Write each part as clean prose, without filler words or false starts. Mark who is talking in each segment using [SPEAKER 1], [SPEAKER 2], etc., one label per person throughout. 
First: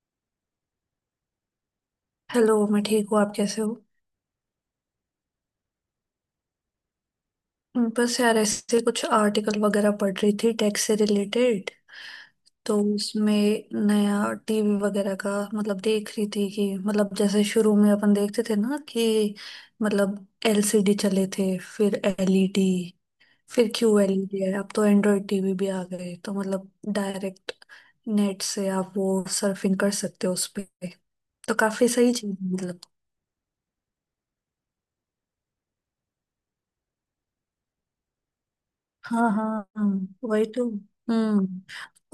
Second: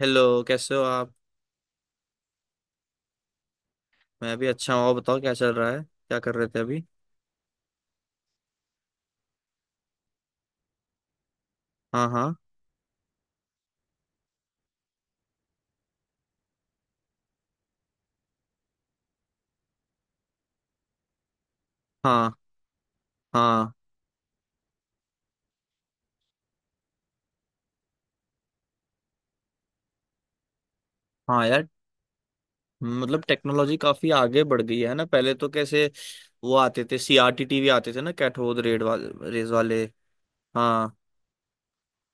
[SPEAKER 1] Hello, कैसे हो आप?
[SPEAKER 2] हेलो मैं ठीक हूँ। आप कैसे हो?
[SPEAKER 1] मैं भी अच्छा हूँ। और बताओ, क्या चल रहा है? क्या कर रहे थे अभी?
[SPEAKER 2] बस यार ऐसे कुछ आर्टिकल वगैरह पढ़ रही थी टैक्स से रिलेटेड।
[SPEAKER 1] हाँ हाँ,
[SPEAKER 2] तो उसमें नया टीवी वगैरह का मतलब देख रही थी कि मतलब जैसे शुरू में अपन देखते थे ना कि मतलब एलसीडी चले थे, फिर
[SPEAKER 1] हाँ।
[SPEAKER 2] एलईडी, फिर
[SPEAKER 1] हाँ,
[SPEAKER 2] क्यू एलईडी है। अब तो एंड्रॉयड टीवी भी आ गए, तो मतलब डायरेक्ट नेट से आप वो सर्फिंग कर सकते हो उस पे।
[SPEAKER 1] हाँ,
[SPEAKER 2] तो
[SPEAKER 1] यार।
[SPEAKER 2] काफी सही चीज है, मतलब।
[SPEAKER 1] मतलब टेक्नोलॉजी काफी आगे बढ़ गई है ना। पहले तो कैसे वो आते थे, सीआरटी टीवी आते थे ना, कैथोड रेड वाले
[SPEAKER 2] हाँ हाँ।
[SPEAKER 1] रेज वाले।
[SPEAKER 2] हाँ, वही तो।
[SPEAKER 1] हाँ
[SPEAKER 2] हम्म।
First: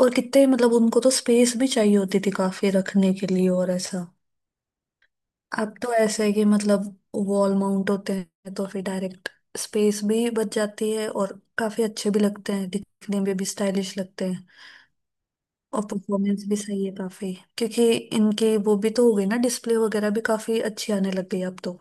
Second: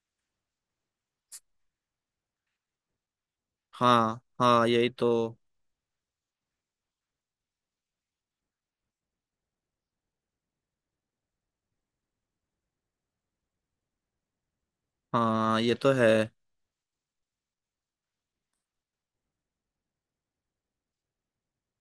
[SPEAKER 2] और कितने मतलब उनको तो स्पेस भी चाहिए होती थी काफी रखने के लिए और ऐसा।
[SPEAKER 1] हाँ। हाँ, यही तो।
[SPEAKER 2] अब तो ऐसा है कि मतलब वॉल माउंट होते हैं, तो फिर डायरेक्ट स्पेस भी बच जाती है, और काफी अच्छे भी लगते हैं, दिखने में भी स्टाइलिश लगते हैं।
[SPEAKER 1] हाँ, ये
[SPEAKER 2] और
[SPEAKER 1] तो है।
[SPEAKER 2] परफॉर्मेंस भी सही है काफी, क्योंकि इनकी वो भी तो हो गई ना, डिस्प्ले वगैरह भी काफी अच्छी आने लग गई अब तो।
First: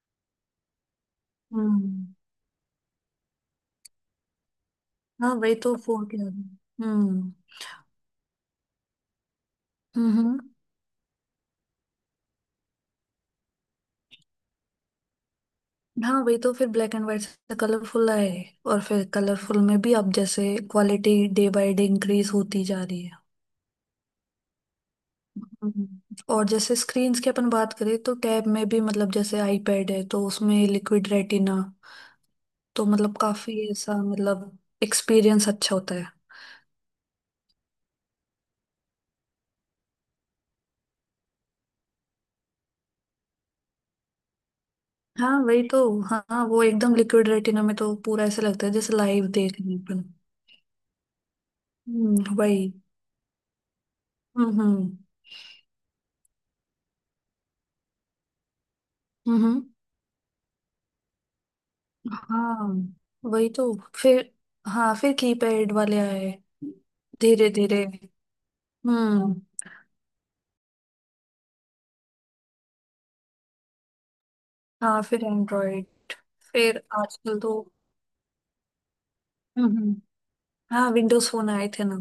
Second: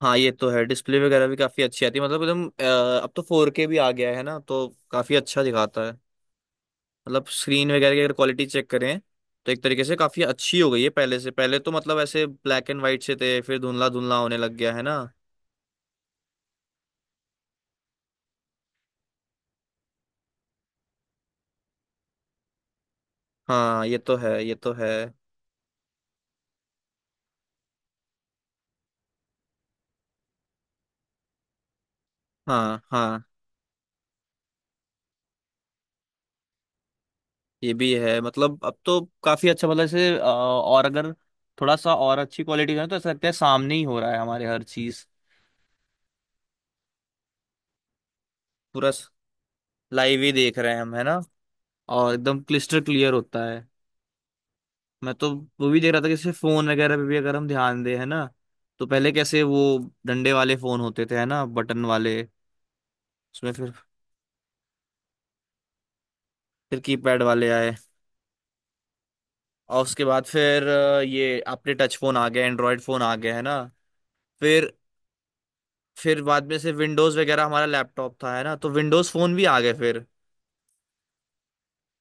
[SPEAKER 1] हाँ, ये तो है। डिस्प्ले वगैरह भी काफी अच्छी आती है,
[SPEAKER 2] हम्म।
[SPEAKER 1] मतलब एकदम अब तो 4K भी आ गया है ना, तो काफी
[SPEAKER 2] हाँ
[SPEAKER 1] अच्छा
[SPEAKER 2] वही तो,
[SPEAKER 1] दिखाता है।
[SPEAKER 2] फोर के आ गए।
[SPEAKER 1] मतलब
[SPEAKER 2] हम्म।
[SPEAKER 1] स्क्रीन वगैरह की अगर क्वालिटी चेक करें, तो एक तरीके से
[SPEAKER 2] हम्म।
[SPEAKER 1] काफी
[SPEAKER 2] हम्म।
[SPEAKER 1] अच्छी हो गई है पहले से। पहले तो मतलब ऐसे ब्लैक एंड वाइट से थे, फिर धुंधला धुंधला होने लग गया है ना।
[SPEAKER 2] हाँ वही तो, फिर ब्लैक एंड व्हाइट से कलरफुल आए, और फिर कलरफुल में भी अब जैसे quality day by day increase होती जा रही है।
[SPEAKER 1] हाँ, ये तो है, ये तो है।
[SPEAKER 2] हम्म। और जैसे स्क्रीन्स की अपन बात करें, तो टैब में भी मतलब जैसे आईपैड है, तो उसमें लिक्विड रेटिना।
[SPEAKER 1] हाँ,
[SPEAKER 2] तो मतलब
[SPEAKER 1] हाँ।
[SPEAKER 2] काफी ऐसा मतलब एक्सपीरियंस अच्छा होता है।
[SPEAKER 1] ये भी है, मतलब अब तो काफी अच्छा। मतलब ऐसे और अगर थोड़ा सा और अच्छी क्वालिटी का है, तो ऐसा लगता है सामने ही हो रहा है हमारे, हर चीज।
[SPEAKER 2] हाँ वही तो। हाँ वो एकदम लिक्विड रेटिना में तो पूरा ऐसा लगता है
[SPEAKER 1] पूरा
[SPEAKER 2] जैसे लाइव देख रहे हैं अपन।
[SPEAKER 1] लाइव ही देख रहे हैं हम, है ना। और एकदम
[SPEAKER 2] वही।
[SPEAKER 1] क्लिस्टर क्लियर होता है।
[SPEAKER 2] हम्म। हम्म।
[SPEAKER 1] मैं तो वो भी देख रहा था कि जैसे फोन वगैरह पे भी अगर हम ध्यान दें, है ना, तो पहले कैसे वो
[SPEAKER 2] हम्म।
[SPEAKER 1] डंडे वाले फोन होते थे, है ना, बटन वाले।
[SPEAKER 2] हाँ वही
[SPEAKER 1] उसमें फिर
[SPEAKER 2] तो, फिर हाँ फिर कीपैड वाले आए,
[SPEAKER 1] कीपैड वाले
[SPEAKER 2] धीरे
[SPEAKER 1] आए।
[SPEAKER 2] धीरे। हम्म।
[SPEAKER 1] और उसके बाद फिर ये अपने टच फोन आ गए, एंड्रॉयड फोन आ गए, है ना। फिर
[SPEAKER 2] हाँ फिर एंड्रॉइड,
[SPEAKER 1] बाद में से
[SPEAKER 2] फिर
[SPEAKER 1] विंडोज
[SPEAKER 2] आजकल
[SPEAKER 1] वगैरह
[SPEAKER 2] तो।
[SPEAKER 1] हमारा लैपटॉप था, है ना, तो विंडोज फोन भी आ
[SPEAKER 2] हम्म
[SPEAKER 1] गए
[SPEAKER 2] हम्म,
[SPEAKER 1] फिर।
[SPEAKER 2] हाँ विंडोज फोन आए थे ना।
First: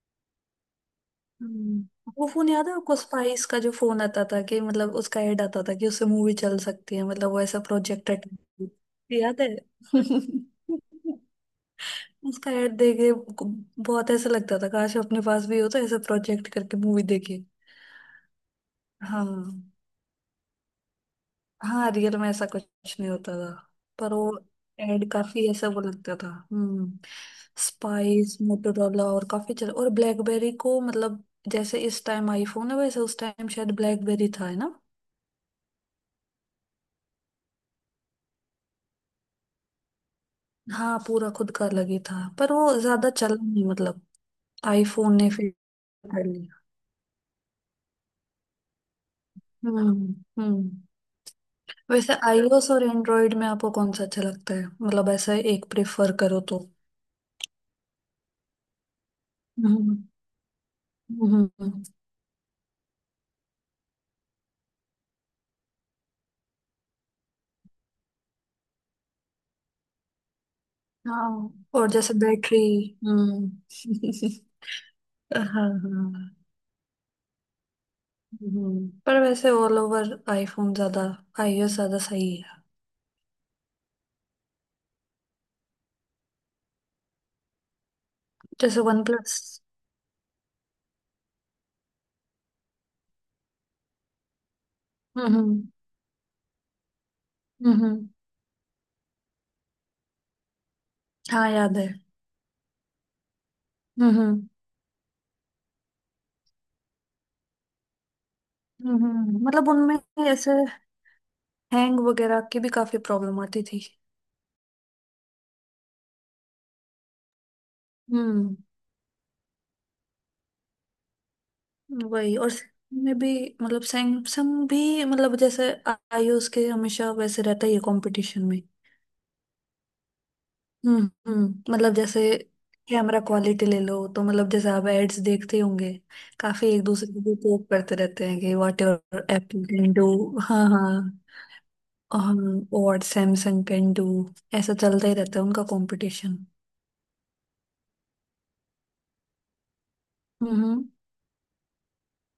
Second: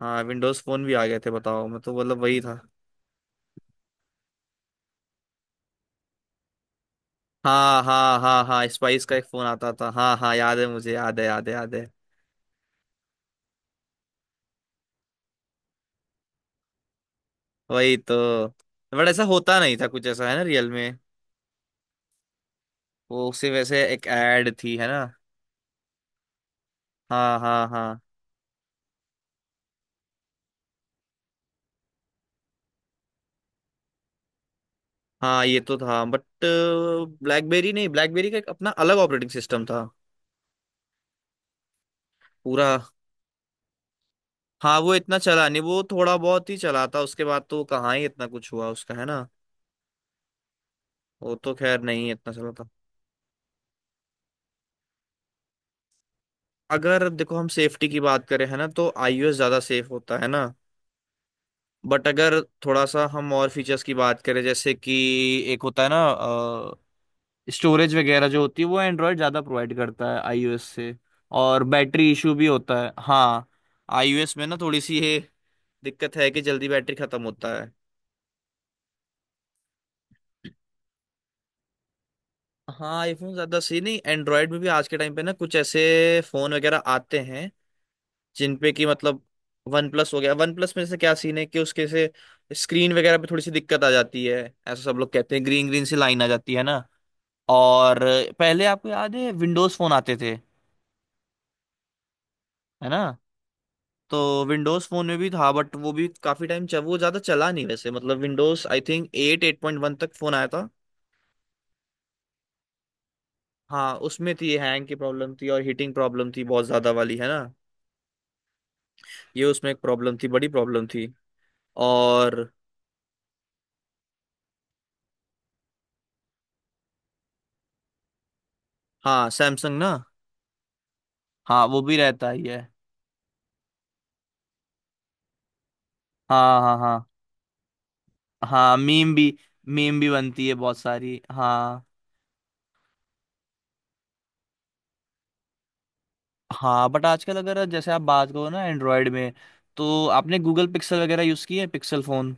[SPEAKER 1] हाँ, विंडोज फोन भी आ गए थे, बताओ। मैं तो
[SPEAKER 2] हम्म।
[SPEAKER 1] मतलब
[SPEAKER 2] वो
[SPEAKER 1] वही
[SPEAKER 2] फोन
[SPEAKER 1] था।
[SPEAKER 2] याद है आपको, स्पाइस का जो फोन आता था? कि मतलब उसका ऐड आता था कि उससे मूवी चल सकती है, मतलब वो ऐसा
[SPEAKER 1] हाँ, हाँ,
[SPEAKER 2] प्रोजेक्टर।
[SPEAKER 1] हाँ, हाँ, स्पाइस का एक
[SPEAKER 2] याद
[SPEAKER 1] फोन
[SPEAKER 2] है।
[SPEAKER 1] आता था। हाँ, हाँ, याद है। मुझे याद है, याद है, याद है।
[SPEAKER 2] उसका ऐड देख के बहुत ऐसा लगता था, काश अपने पास भी हो तो ऐसा प्रोजेक्ट करके मूवी देखे।
[SPEAKER 1] वही तो। बट ऐसा
[SPEAKER 2] हाँ,
[SPEAKER 1] होता नहीं था कुछ ऐसा, है ना, रियल में।
[SPEAKER 2] हाँ रियल में ऐसा कुछ नहीं
[SPEAKER 1] वो
[SPEAKER 2] होता था।
[SPEAKER 1] सिर्फ ऐसे एक
[SPEAKER 2] पर वो
[SPEAKER 1] एड थी, है ना।
[SPEAKER 2] एड काफी ऐसा वो लगता था। हम्म।
[SPEAKER 1] हाँ, हाँ, हाँ,
[SPEAKER 2] स्पाइस मोटोरोला और काफी चल और ब्लैकबेरी को मतलब, जैसे इस टाइम आईफोन है, वैसे उस टाइम शायद ब्लैकबेरी था है ना।
[SPEAKER 1] हाँ, ये तो था। बट ब्लैकबेरी नहीं, ब्लैकबेरी का एक अपना अलग ऑपरेटिंग सिस्टम था।
[SPEAKER 2] हाँ पूरा खुद का अलग ही था, पर वो
[SPEAKER 1] पूरा।
[SPEAKER 2] ज्यादा चला नहीं मतलब।
[SPEAKER 1] हाँ, वो
[SPEAKER 2] आईफोन
[SPEAKER 1] इतना
[SPEAKER 2] ने
[SPEAKER 1] चला
[SPEAKER 2] फिर
[SPEAKER 1] नहीं, वो थोड़ा
[SPEAKER 2] कर
[SPEAKER 1] बहुत ही
[SPEAKER 2] लिया।
[SPEAKER 1] चला था। उसके बाद तो कहाँ ही इतना कुछ हुआ उसका, है ना।
[SPEAKER 2] हम्म। हम्म।
[SPEAKER 1] वो तो खैर नहीं
[SPEAKER 2] वैसे
[SPEAKER 1] इतना चला था।
[SPEAKER 2] आईओएस और एंड्रॉइड में आपको कौन सा अच्छा लगता है? मतलब ऐसा एक प्रेफर करो तो।
[SPEAKER 1] अगर देखो हम सेफ्टी की बात करें, है ना, तो आईओएस ज्यादा सेफ
[SPEAKER 2] हम्म।
[SPEAKER 1] होता है ना।
[SPEAKER 2] हम्म। हम्म।
[SPEAKER 1] बट अगर थोड़ा सा हम और फीचर्स की बात करें, जैसे कि एक होता है ना, स्टोरेज वगैरह जो होती है, वो एंड्रॉयड ज़्यादा प्रोवाइड करता है आईओएस से।
[SPEAKER 2] हाँ
[SPEAKER 1] और
[SPEAKER 2] और
[SPEAKER 1] बैटरी
[SPEAKER 2] जैसे
[SPEAKER 1] इशू भी
[SPEAKER 2] बैटरी।
[SPEAKER 1] होता है, हाँ।
[SPEAKER 2] हम्म।
[SPEAKER 1] आईओएस में ना थोड़ी सी ये
[SPEAKER 2] हाँ
[SPEAKER 1] दिक्कत है
[SPEAKER 2] हाँ।
[SPEAKER 1] कि जल्दी बैटरी खत्म होता है।
[SPEAKER 2] हम्म, पर वैसे ऑल ओवर आईफोन ज्यादा, आईओएस ज्यादा सही है।
[SPEAKER 1] हाँ, आईफोन ज़्यादा सही नहीं, एंड्रॉयड में भी आज के टाइम पे ना कुछ ऐसे फ़ोन वगैरह आते हैं जिन पे
[SPEAKER 2] जैसे
[SPEAKER 1] कि
[SPEAKER 2] वन
[SPEAKER 1] मतलब
[SPEAKER 2] प्लस।
[SPEAKER 1] वन प्लस हो गया। वन प्लस में से क्या सीन है कि उसके से स्क्रीन वगैरह पे थोड़ी सी दिक्कत आ जाती है, ऐसा सब लोग कहते हैं।
[SPEAKER 2] हम्म।
[SPEAKER 1] ग्रीन ग्रीन सी लाइन आ जाती है ना।
[SPEAKER 2] हम्म।
[SPEAKER 1] और पहले आपको याद है विंडोज़ फ़ोन आते थे,
[SPEAKER 2] हाँ याद है।
[SPEAKER 1] है ना,
[SPEAKER 2] हम्म।
[SPEAKER 1] तो
[SPEAKER 2] हम्म।
[SPEAKER 1] विंडोज फोन में भी था। बट वो भी काफी टाइम चल, वो ज्यादा चला नहीं वैसे। मतलब Windows I think eight eight
[SPEAKER 2] मतलब
[SPEAKER 1] पॉइंट वन
[SPEAKER 2] उनमें
[SPEAKER 1] तक फोन आया
[SPEAKER 2] ऐसे
[SPEAKER 1] था।
[SPEAKER 2] हैंग वगैरह की भी काफी प्रॉब्लम आती थी।
[SPEAKER 1] हाँ, उसमें थी, हैंग की प्रॉब्लम थी, और हीटिंग प्रॉब्लम थी बहुत ज्यादा वाली, है ना।
[SPEAKER 2] हम्म।
[SPEAKER 1] ये उसमें एक प्रॉब्लम थी, बड़ी प्रॉब्लम थी।
[SPEAKER 2] वही।
[SPEAKER 1] और
[SPEAKER 2] और Samsung में भी, मतलब सैमसंग भी मतलब जैसे आईओएस के हमेशा वैसे रहता ही है कंपटीशन में।
[SPEAKER 1] हाँ, सैमसंग ना। हाँ,
[SPEAKER 2] हम्म।
[SPEAKER 1] वो
[SPEAKER 2] मतलब
[SPEAKER 1] भी
[SPEAKER 2] जैसे
[SPEAKER 1] रहता ही है।
[SPEAKER 2] कैमरा क्वालिटी ले लो, तो मतलब जैसे आप एड्स देखते होंगे,
[SPEAKER 1] हाँ,
[SPEAKER 2] काफी
[SPEAKER 1] हाँ,
[SPEAKER 2] एक
[SPEAKER 1] हाँ,
[SPEAKER 2] दूसरे को पोक करते रहते हैं कि
[SPEAKER 1] हाँ,
[SPEAKER 2] व्हाट
[SPEAKER 1] मीम भी,
[SPEAKER 2] ever Apple can
[SPEAKER 1] meme
[SPEAKER 2] do.
[SPEAKER 1] भी बनती है
[SPEAKER 2] हाँ
[SPEAKER 1] बहुत
[SPEAKER 2] हाँ।
[SPEAKER 1] सारी, हाँ,
[SPEAKER 2] और सैमसंग कैन डू। ऐसा चलता ही रहता है उनका कंपटीशन।
[SPEAKER 1] हाँ। बट आजकल अगर जैसे आप बात करो ना, एंड्रॉयड में, तो आपने
[SPEAKER 2] हम्म
[SPEAKER 1] गूगल
[SPEAKER 2] हम्म।
[SPEAKER 1] पिक्सल वगैरह यूज की है, पिक्सल फोन?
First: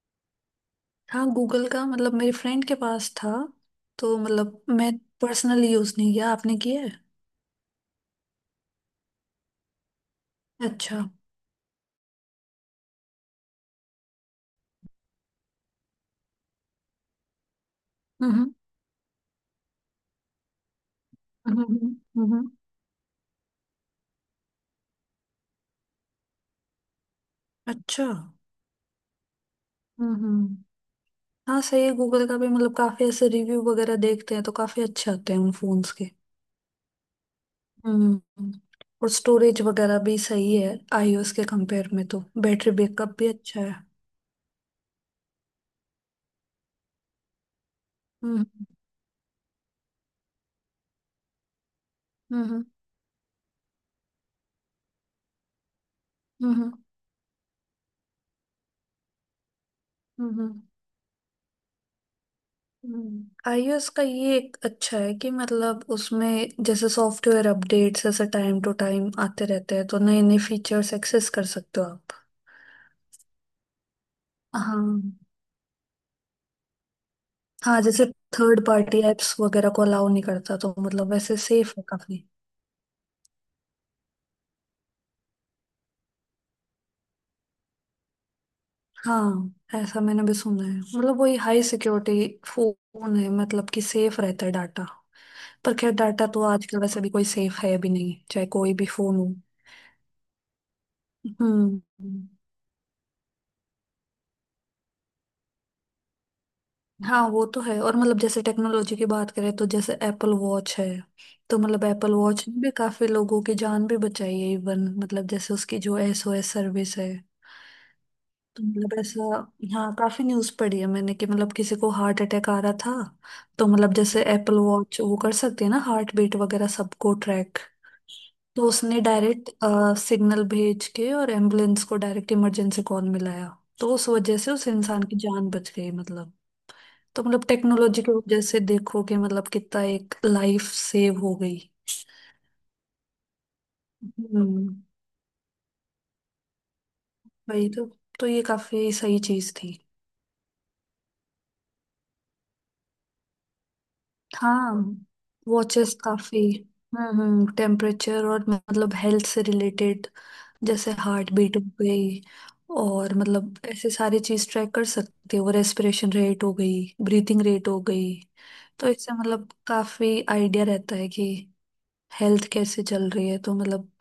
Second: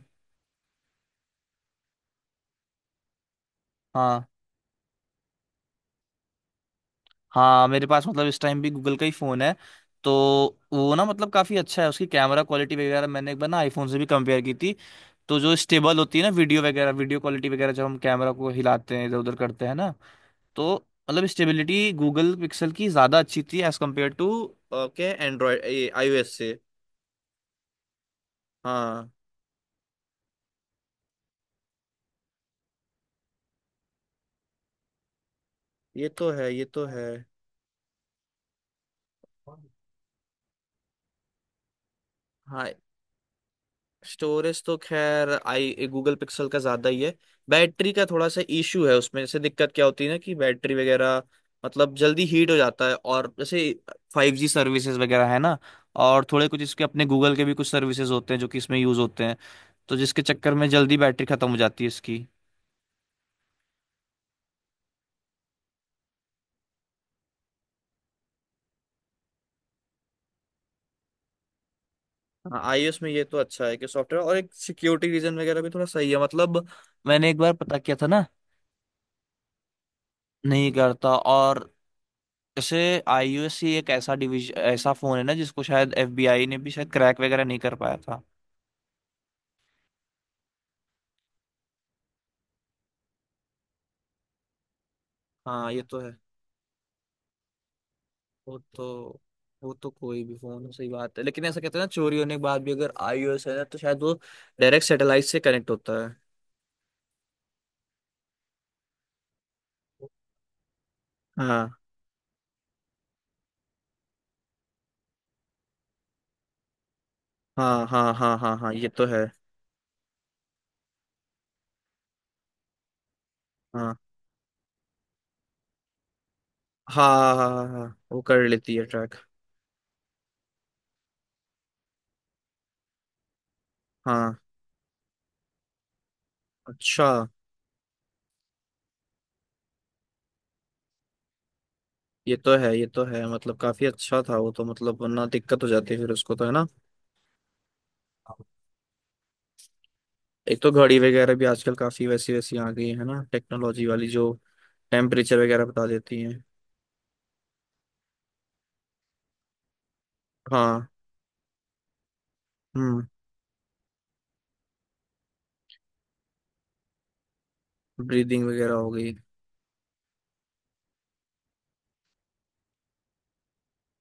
[SPEAKER 2] हाँ गूगल का मतलब मेरे फ्रेंड के पास था। तो
[SPEAKER 1] हाँ,
[SPEAKER 2] मतलब मैं पर्सनली यूज नहीं किया, आपने किया है?
[SPEAKER 1] हाँ, मेरे पास मतलब इस टाइम भी गूगल का ही फ़ोन है तो। वो
[SPEAKER 2] अच्छा।
[SPEAKER 1] ना मतलब काफ़ी अच्छा है। उसकी कैमरा क्वालिटी वगैरह मैंने एक बार ना आईफोन से भी कंपेयर की थी, तो जो स्टेबल होती है ना वीडियो वगैरह, वीडियो क्वालिटी वगैरह जब हम कैमरा को
[SPEAKER 2] हम्म।
[SPEAKER 1] हिलाते हैं इधर उधर करते हैं ना, तो मतलब
[SPEAKER 2] हम्म। हम्म।
[SPEAKER 1] स्टेबिलिटी गूगल
[SPEAKER 2] हम्म।
[SPEAKER 1] पिक्सल की ज़्यादा अच्छी थी, एज़ कम्पेयर टू क्या, एंड्रॉयड आईओएस से।
[SPEAKER 2] अच्छा।
[SPEAKER 1] हाँ,
[SPEAKER 2] हम्म। हम्म। हाँ सही है, गूगल का भी मतलब काफी ऐसे रिव्यू वगैरह देखते हैं, तो काफी अच्छे आते हैं उन फोन्स के।
[SPEAKER 1] ये तो है, ये तो है।
[SPEAKER 2] हम्म। और स्टोरेज वगैरह भी सही है आईओएस के कंपेयर में, तो
[SPEAKER 1] हाँ,
[SPEAKER 2] बैटरी बैकअप भी अच्छा है।
[SPEAKER 1] स्टोरेज तो खैर आई गूगल पिक्सल का ज्यादा ही है। बैटरी का थोड़ा सा
[SPEAKER 2] हम्म।
[SPEAKER 1] इशू है उसमें। जैसे दिक्कत क्या होती है ना कि बैटरी वगैरह मतलब जल्दी हीट हो
[SPEAKER 2] हम्म।
[SPEAKER 1] जाता है, और जैसे 5G सर्विसेज वगैरह है ना, और थोड़े कुछ
[SPEAKER 2] हम्म।
[SPEAKER 1] इसके अपने गूगल के भी कुछ सर्विसेज होते हैं जो कि इसमें यूज होते हैं, तो जिसके चक्कर
[SPEAKER 2] हम्म।
[SPEAKER 1] में जल्दी बैटरी खत्म हो जाती है इसकी।
[SPEAKER 2] हम्म। आईओएस का ये एक अच्छा है कि मतलब उसमें जैसे सॉफ्टवेयर अपडेट्स ऐसे टाइम टू टाइम आते रहते हैं, तो नए नए फीचर्स एक्सेस कर सकते हो आप।
[SPEAKER 1] हाँ, आईओएस में ये तो अच्छा है कि सॉफ्टवेयर और एक सिक्योरिटी
[SPEAKER 2] हाँ।
[SPEAKER 1] रीजन वगैरह भी थोड़ा सही है, मतलब मैंने एक बार पता
[SPEAKER 2] हाँ
[SPEAKER 1] किया
[SPEAKER 2] जैसे
[SPEAKER 1] था ना।
[SPEAKER 2] थर्ड पार्टी एप्स वगैरह को अलाउ नहीं करता,
[SPEAKER 1] नहीं
[SPEAKER 2] तो
[SPEAKER 1] करता।
[SPEAKER 2] मतलब वैसे
[SPEAKER 1] और
[SPEAKER 2] सेफ है काफी।
[SPEAKER 1] जैसे आईयूसी एक ऐसा डिवीजन, ऐसा फोन है ना, जिसको शायद एफबीआई ने भी शायद क्रैक वगैरह नहीं कर पाया था।
[SPEAKER 2] हाँ ऐसा मैंने भी सुना है, मतलब वही हाई सिक्योरिटी फोन है, मतलब कि सेफ रहता है डाटा।
[SPEAKER 1] हाँ,
[SPEAKER 2] पर
[SPEAKER 1] ये
[SPEAKER 2] खैर
[SPEAKER 1] तो है।
[SPEAKER 2] डाटा तो आजकल वैसे भी कोई सेफ है भी नहीं, चाहे
[SPEAKER 1] वो
[SPEAKER 2] कोई भी फोन
[SPEAKER 1] तो
[SPEAKER 2] हो।
[SPEAKER 1] वो तो कोई भी फोन सही बात है, लेकिन ऐसा कहते
[SPEAKER 2] हम्म।
[SPEAKER 1] हैं ना चोरी होने के बाद भी अगर आईओएस है ना, तो शायद वो डायरेक्ट सैटेलाइट से कनेक्ट होता है।
[SPEAKER 2] हाँ वो तो है। और मतलब जैसे टेक्नोलॉजी की बात करें, तो जैसे एप्पल वॉच है, तो
[SPEAKER 1] हाँ,
[SPEAKER 2] मतलब एप्पल वॉच ने भी काफी लोगों की जान भी बचाई है इवन, मतलब जैसे उसकी जो एसओएस सर्विस है।
[SPEAKER 1] हाँ, हाँ, हाँ, हाँ,
[SPEAKER 2] तो
[SPEAKER 1] हाँ ये
[SPEAKER 2] मतलब
[SPEAKER 1] तो
[SPEAKER 2] ऐसा,
[SPEAKER 1] है।
[SPEAKER 2] हाँ काफी न्यूज पढ़ी है मैंने कि मतलब किसी को हार्ट अटैक आ रहा था, तो मतलब
[SPEAKER 1] हाँ,
[SPEAKER 2] जैसे एप्पल वॉच वो कर सकती है ना हार्ट बीट वगैरह
[SPEAKER 1] हाँ,
[SPEAKER 2] सबको
[SPEAKER 1] हाँ, हाँ,
[SPEAKER 2] ट्रैक।
[SPEAKER 1] हाँ, हाँ, वो कर
[SPEAKER 2] तो
[SPEAKER 1] लेती है
[SPEAKER 2] उसने
[SPEAKER 1] ट्रैक।
[SPEAKER 2] डायरेक्ट सिग्नल भेज के, और एम्बुलेंस को डायरेक्ट इमरजेंसी कॉल मिलाया। तो उस वजह
[SPEAKER 1] हाँ।
[SPEAKER 2] से उस इंसान की जान बच गई मतलब।
[SPEAKER 1] अच्छा।
[SPEAKER 2] तो मतलब टेक्नोलॉजी की वजह से देखो कि मतलब कितना एक लाइफ सेव हो गई।
[SPEAKER 1] ये तो है, ये तो है, मतलब काफी अच्छा था वो तो,
[SPEAKER 2] हम्म
[SPEAKER 1] मतलब वरना दिक्कत हो जाती है फिर उसको तो, है ना।
[SPEAKER 2] वही तो। तो ये काफी सही चीज थी।
[SPEAKER 1] एक तो घड़ी वगैरह भी आजकल काफी वैसी वैसी आ गई है ना, टेक्नोलॉजी वाली, जो
[SPEAKER 2] हाँ
[SPEAKER 1] टेम्परेचर वगैरह बता
[SPEAKER 2] वॉचेस
[SPEAKER 1] देती हैं।
[SPEAKER 2] काफी। हम्म। टेम्परेचर और मतलब हेल्थ से रिलेटेड,
[SPEAKER 1] हाँ।
[SPEAKER 2] जैसे हार्ट बीट हो गई।
[SPEAKER 1] हम्म।
[SPEAKER 2] और मतलब ऐसे सारी चीज ट्रैक कर सकते हो, रेस्पिरेशन रेट हो गई, ब्रीथिंग रेट हो गई।
[SPEAKER 1] ब्रीदिंग वगैरह
[SPEAKER 2] तो
[SPEAKER 1] हो गई।
[SPEAKER 2] इससे मतलब काफी आइडिया रहता है कि हेल्थ कैसे चल रही है, तो मतलब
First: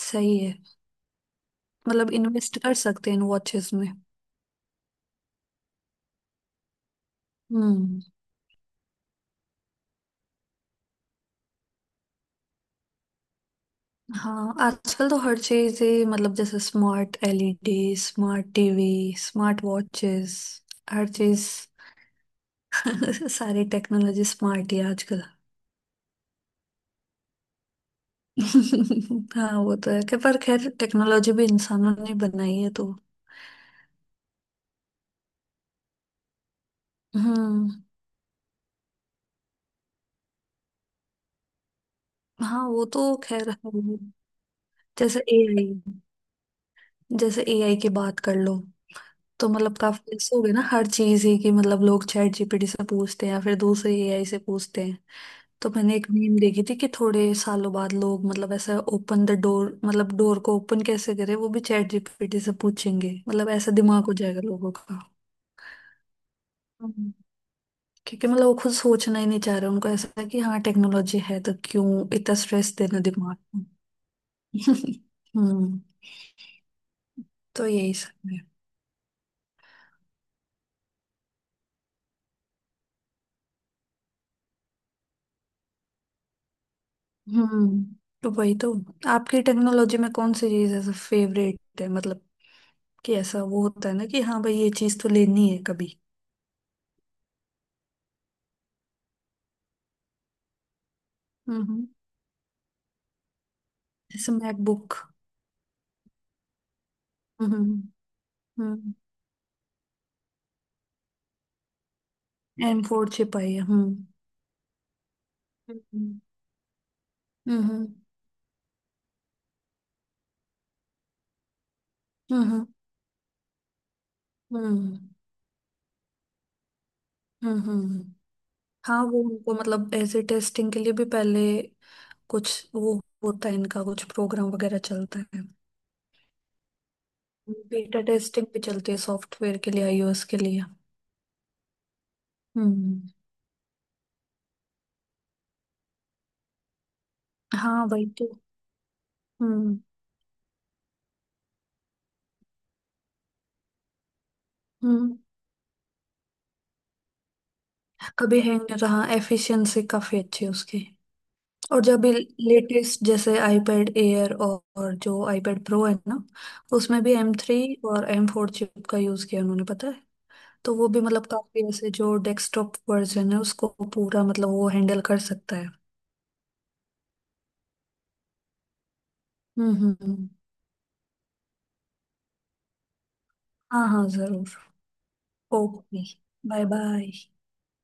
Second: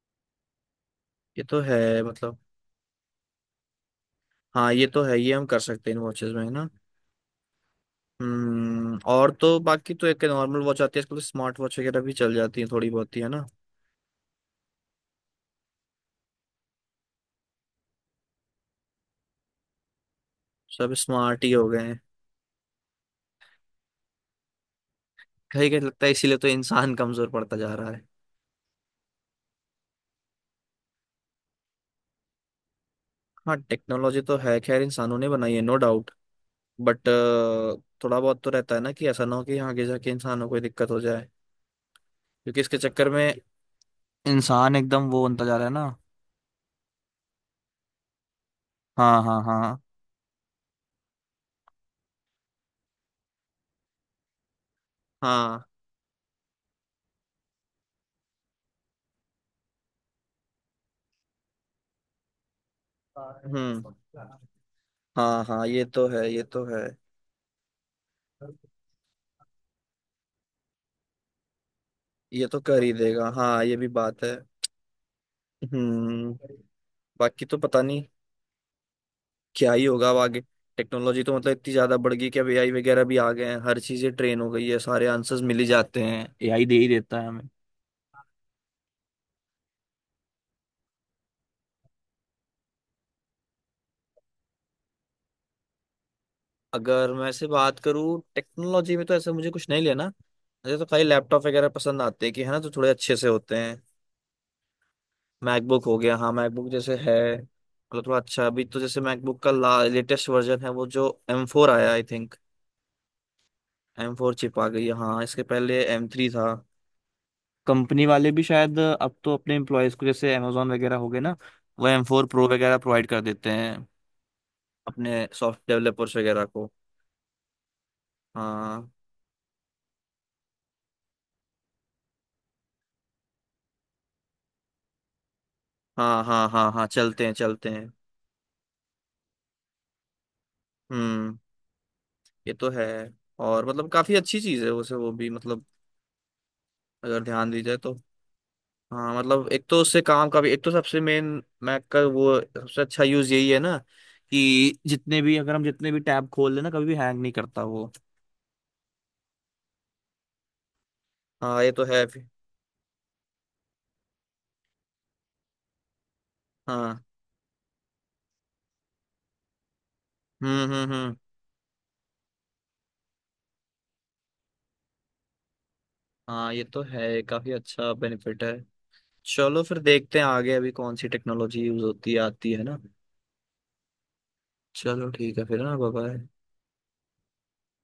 [SPEAKER 2] सही है।
[SPEAKER 1] ये तो है,
[SPEAKER 2] मतलब
[SPEAKER 1] मतलब।
[SPEAKER 2] इन्वेस्ट कर सकते हैं इन वॉचेस में।
[SPEAKER 1] हाँ, ये तो है, ये हम कर सकते हैं इन वॉचेस में, है ना।
[SPEAKER 2] हम्म।
[SPEAKER 1] हम्म। और तो बाकी तो एक नॉर्मल वॉच आती है आजकल, स्मार्ट वॉच वगैरह भी चल जाती है थोड़ी बहुत ही, है ना।
[SPEAKER 2] हाँ आजकल तो हर चीज ही मतलब जैसे smart LED, smart TV, smart watches,
[SPEAKER 1] सब
[SPEAKER 2] हर
[SPEAKER 1] स्मार्ट
[SPEAKER 2] चीज।
[SPEAKER 1] ही हो गए हैं।
[SPEAKER 2] सारी टेक्नोलॉजी स्मार्ट ही है आजकल।
[SPEAKER 1] कहीं कहीं लगता है, इसीलिए तो इंसान कमजोर पड़ता जा रहा है।
[SPEAKER 2] हाँ वो तो है, कि पर खैर टेक्नोलॉजी भी इंसानों ने बनाई है तो।
[SPEAKER 1] हाँ, टेक्नोलॉजी तो है खैर इंसानों ने बनाई है, नो डाउट। बट
[SPEAKER 2] हम्म।
[SPEAKER 1] थोड़ा बहुत तो रहता है ना कि ऐसा ना हो कि आगे जाके इंसानों को कोई दिक्कत हो जाए, क्योंकि
[SPEAKER 2] हाँ
[SPEAKER 1] इसके
[SPEAKER 2] वो
[SPEAKER 1] चक्कर
[SPEAKER 2] तो
[SPEAKER 1] में
[SPEAKER 2] खैर है ही।
[SPEAKER 1] इंसान एकदम
[SPEAKER 2] जैसे
[SPEAKER 1] वो बनता जा
[SPEAKER 2] एआई,
[SPEAKER 1] रहा है ना।
[SPEAKER 2] जैसे एआई की बात कर लो,
[SPEAKER 1] हाँ, हाँ,
[SPEAKER 2] तो मतलब
[SPEAKER 1] हाँ,
[SPEAKER 2] काफी ऐसे हो गए ना हर चीज ही, कि मतलब लोग चैट जीपीटी से पूछते हैं या फिर दूसरे एआई से पूछते हैं।
[SPEAKER 1] हाँ।
[SPEAKER 2] तो मैंने एक मीम देखी थी कि थोड़े सालों बाद लोग मतलब ऐसा ओपन द डोर, मतलब डोर को ओपन कैसे करें वो भी चैट जीपीटी से पूछेंगे, मतलब ऐसा
[SPEAKER 1] हम्म।
[SPEAKER 2] दिमाग हो जाएगा लोगों का।
[SPEAKER 1] हाँ, हाँ, ये तो है, ये तो है।
[SPEAKER 2] हम्म। क्योंकि मतलब वो खुद सोचना ही नहीं चाह रहे, उनको ऐसा है कि हाँ टेक्नोलॉजी है तो क्यों इतना
[SPEAKER 1] ये तो
[SPEAKER 2] स्ट्रेस
[SPEAKER 1] कर ही
[SPEAKER 2] देना
[SPEAKER 1] देगा,
[SPEAKER 2] दिमाग को।
[SPEAKER 1] हाँ, ये भी बात है।
[SPEAKER 2] हम्म।
[SPEAKER 1] हम्म। बाकी तो
[SPEAKER 2] तो
[SPEAKER 1] पता
[SPEAKER 2] यही
[SPEAKER 1] नहीं
[SPEAKER 2] सब है।
[SPEAKER 1] क्या ही होगा अब आगे। टेक्नोलॉजी तो मतलब इतनी ज्यादा बढ़ गई कि अब एआई वगैरह भी आ गए हैं, हर चीजें ट्रेन हो गई है, सारे आंसर्स मिल ही जाते हैं, एआई दे ही देता है हमें।
[SPEAKER 2] हम्म। तो वही तो, आपकी टेक्नोलॉजी में कौन सी चीज ऐसा फेवरेट है? मतलब कि ऐसा वो होता है ना कि हाँ भाई ये चीज तो लेनी है कभी।
[SPEAKER 1] अगर मैं से बात करूँ टेक्नोलॉजी में, तो ऐसा मुझे कुछ नहीं लेना। मुझे तो खाली लैपटॉप
[SPEAKER 2] हम्म।
[SPEAKER 1] वगैरह
[SPEAKER 2] हम्म।
[SPEAKER 1] पसंद आते हैं, कि है ना, तो थोड़े अच्छे से होते हैं।
[SPEAKER 2] जैसे मैकबुक।
[SPEAKER 1] मैकबुक हो गया, हाँ, मैकबुक जैसे है,
[SPEAKER 2] हम्म।
[SPEAKER 1] मतलब थोड़ा अच्छा। अभी तो
[SPEAKER 2] हम्म।
[SPEAKER 1] जैसे मैकबुक का ला लेटेस्ट वर्जन है, वो जो एम फोर आया, आई थिंक।
[SPEAKER 2] एम फोर छिपाई है। हम्म।
[SPEAKER 1] एम फोर चिप आ गई है, हाँ, इसके पहले एम
[SPEAKER 2] हम्म।
[SPEAKER 1] थ्री था।
[SPEAKER 2] हम्म। हम्म।
[SPEAKER 1] कंपनी वाले भी शायद अब तो अपने एम्प्लॉयज को, जैसे अमेजोन वगैरह हो गए ना, वो एम फोर प्रो
[SPEAKER 2] हम्म।
[SPEAKER 1] वगैरह प्रोवाइड कर देते हैं
[SPEAKER 2] हम्म। हम्म,
[SPEAKER 1] अपने सॉफ्ट डेवलपर्स वगैरह को।
[SPEAKER 2] हम्म। हम्म।
[SPEAKER 1] हाँ,
[SPEAKER 2] हाँ वो उनको मतलब ऐसे टेस्टिंग के लिए भी पहले कुछ वो होता है, इनका कुछ प्रोग्राम वगैरह चलता है।
[SPEAKER 1] हाँ, हाँ, हाँ, हाँ, चलते हैं, चलते हैं।
[SPEAKER 2] बीटा टेस्टिंग भी चलती है सॉफ्टवेयर के लिए, आईओएस के लिए।
[SPEAKER 1] हम्म, ये तो है।
[SPEAKER 2] हम्म।
[SPEAKER 1] और मतलब काफी अच्छी चीज है वैसे वो भी, मतलब अगर ध्यान दी जाए
[SPEAKER 2] हाँ
[SPEAKER 1] तो।
[SPEAKER 2] वही तो।
[SPEAKER 1] हाँ, मतलब एक
[SPEAKER 2] हम्म
[SPEAKER 1] तो उससे काम का भी, एक तो सबसे मेन मैक का वो सबसे अच्छा यूज यही है ना, कि
[SPEAKER 2] हम्म।
[SPEAKER 1] जितने भी, अगर हम जितने भी टैब खोल लेना, कभी भी हैंग नहीं करता वो।
[SPEAKER 2] कभी हैंग नहीं रहा, एफिशिएंसी काफी अच्छी है उसकी।
[SPEAKER 1] हाँ, ये
[SPEAKER 2] और
[SPEAKER 1] तो
[SPEAKER 2] जब
[SPEAKER 1] है। फिर
[SPEAKER 2] लेटेस्ट जैसे iPad एयर और जो iPad प्रो है ना, उसमें
[SPEAKER 1] हाँ,
[SPEAKER 2] भी एम थ्री और एम फोर चिप का यूज किया उन्होंने पता है।
[SPEAKER 1] हम्म,
[SPEAKER 2] तो वो
[SPEAKER 1] हम्म,
[SPEAKER 2] भी
[SPEAKER 1] हम्म।
[SPEAKER 2] मतलब काफी ऐसे जो डेस्कटॉप वर्जन है उसको पूरा मतलब वो हैंडल कर सकता है।
[SPEAKER 1] हाँ, ये तो है, काफी अच्छा बेनिफिट है। चलो, फिर
[SPEAKER 2] हम्म।
[SPEAKER 1] देखते हैं
[SPEAKER 2] हम्म।
[SPEAKER 1] आगे अभी कौन सी टेक्नोलॉजी यूज होती है, आती है ना।
[SPEAKER 2] हाँ हाँ जरूर।
[SPEAKER 1] चलो, ठीक है फिर ना, bye
[SPEAKER 2] okay,
[SPEAKER 1] bye.
[SPEAKER 2] Bye bye.